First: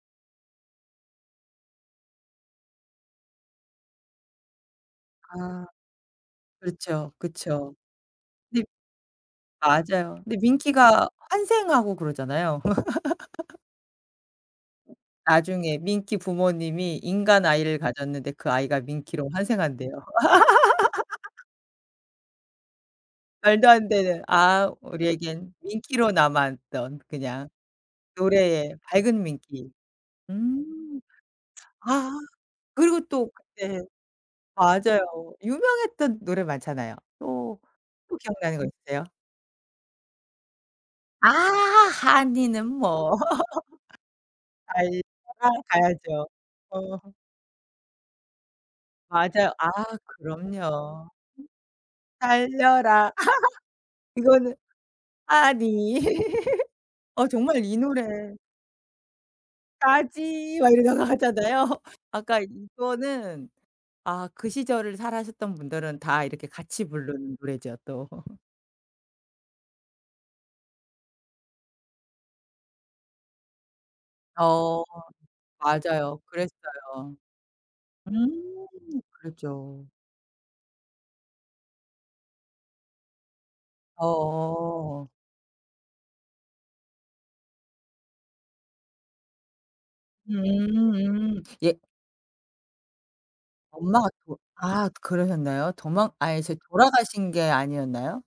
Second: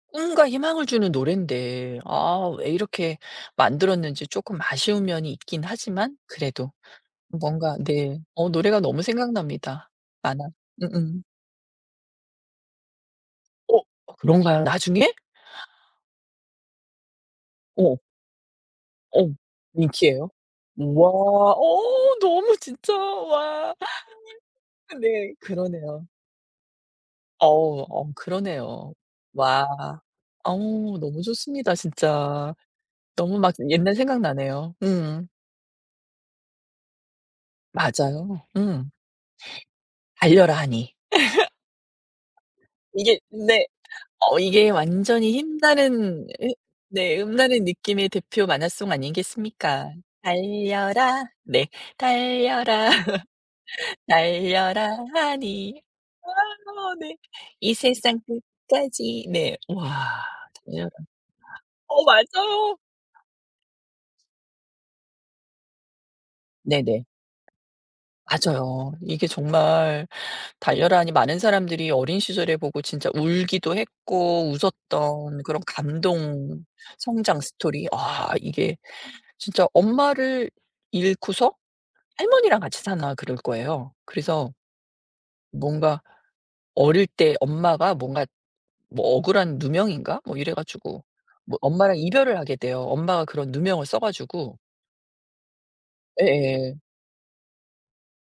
꿈과 희망을 주는 노랜데 아 왜 이렇게 만들었는지 쪼끔 아쉬운 면이 있긴 아. 하지만 그래도 그렇죠. 그쵸. 뭔가 네. 어 네. 노래가 너무 생각납니다. 맞아요. 근데 만화 밍키가 음음. 환생하고 그러잖아요. 어 그런가요? 나중에? 나중에 밍키 부모님이 인간 아이를 어. 가졌는데 그 아이가 밍키로 어. 환생한대요. 밍키예요? 우와 어 너무 진짜 말도 와 안 되는 아 네. 우리에겐 그러네요. 밍키로 남아 있던 그냥 어우 어 노래의 그러네요. 밝은 와. 밍키. 어우 음. 너무 좋습니다 아 진짜. 그리고 또 너무 막 그때 옛날 생각 나네요. 음. 맞아요 유명했던 노래 많잖아요. 또 또 맞아요. 기억나는 거 음. 있으세요? 달려라 하니. 아 하니는 뭐 이게 근데 어 이게 아이. 완전히 [unintelligible] 가야죠. 힘나는 음 어. 네 힘나는 느낌의 대표 만화송 맞아요. 아 아니겠습니까. 그럼요. 달려라 네 달려라, 달려라 이거는 달려라 하니. 하니. 아 네. 아 정말 이 이 세상 노래 끝까지. 네 와 까지 막 그냥 이러면서 하잖아요. 어 아까 맞아요. 이거는 아 그 시절을 사셨던 분들은 다 이렇게 같이 네네. 부르는 노래죠 또. 맞아요. 이게 정말 달려라 하니 많은 사람들이 어린 시절에 보고 진짜 울기도 했고 어 웃었던 그런 맞아요. 감동 그랬어요. 성장 스토리. 아 음 이게 진짜 그죠. 엄마를 잃고서 할머니랑 같이 사나 그럴 거예요. 그래서. 어. 뭔가 어릴 때 엄마가 뭔가 뭐 억울한 누명인가 뭐 이래 가지고 음음 뭐 예 엄마랑 이별을 하게 돼요. 엄마가 그런 누명을 써 엄마가 또 가지고 아 그러셨나요? 도망 아니 저 예예. 돌아가신 게 아니었나요?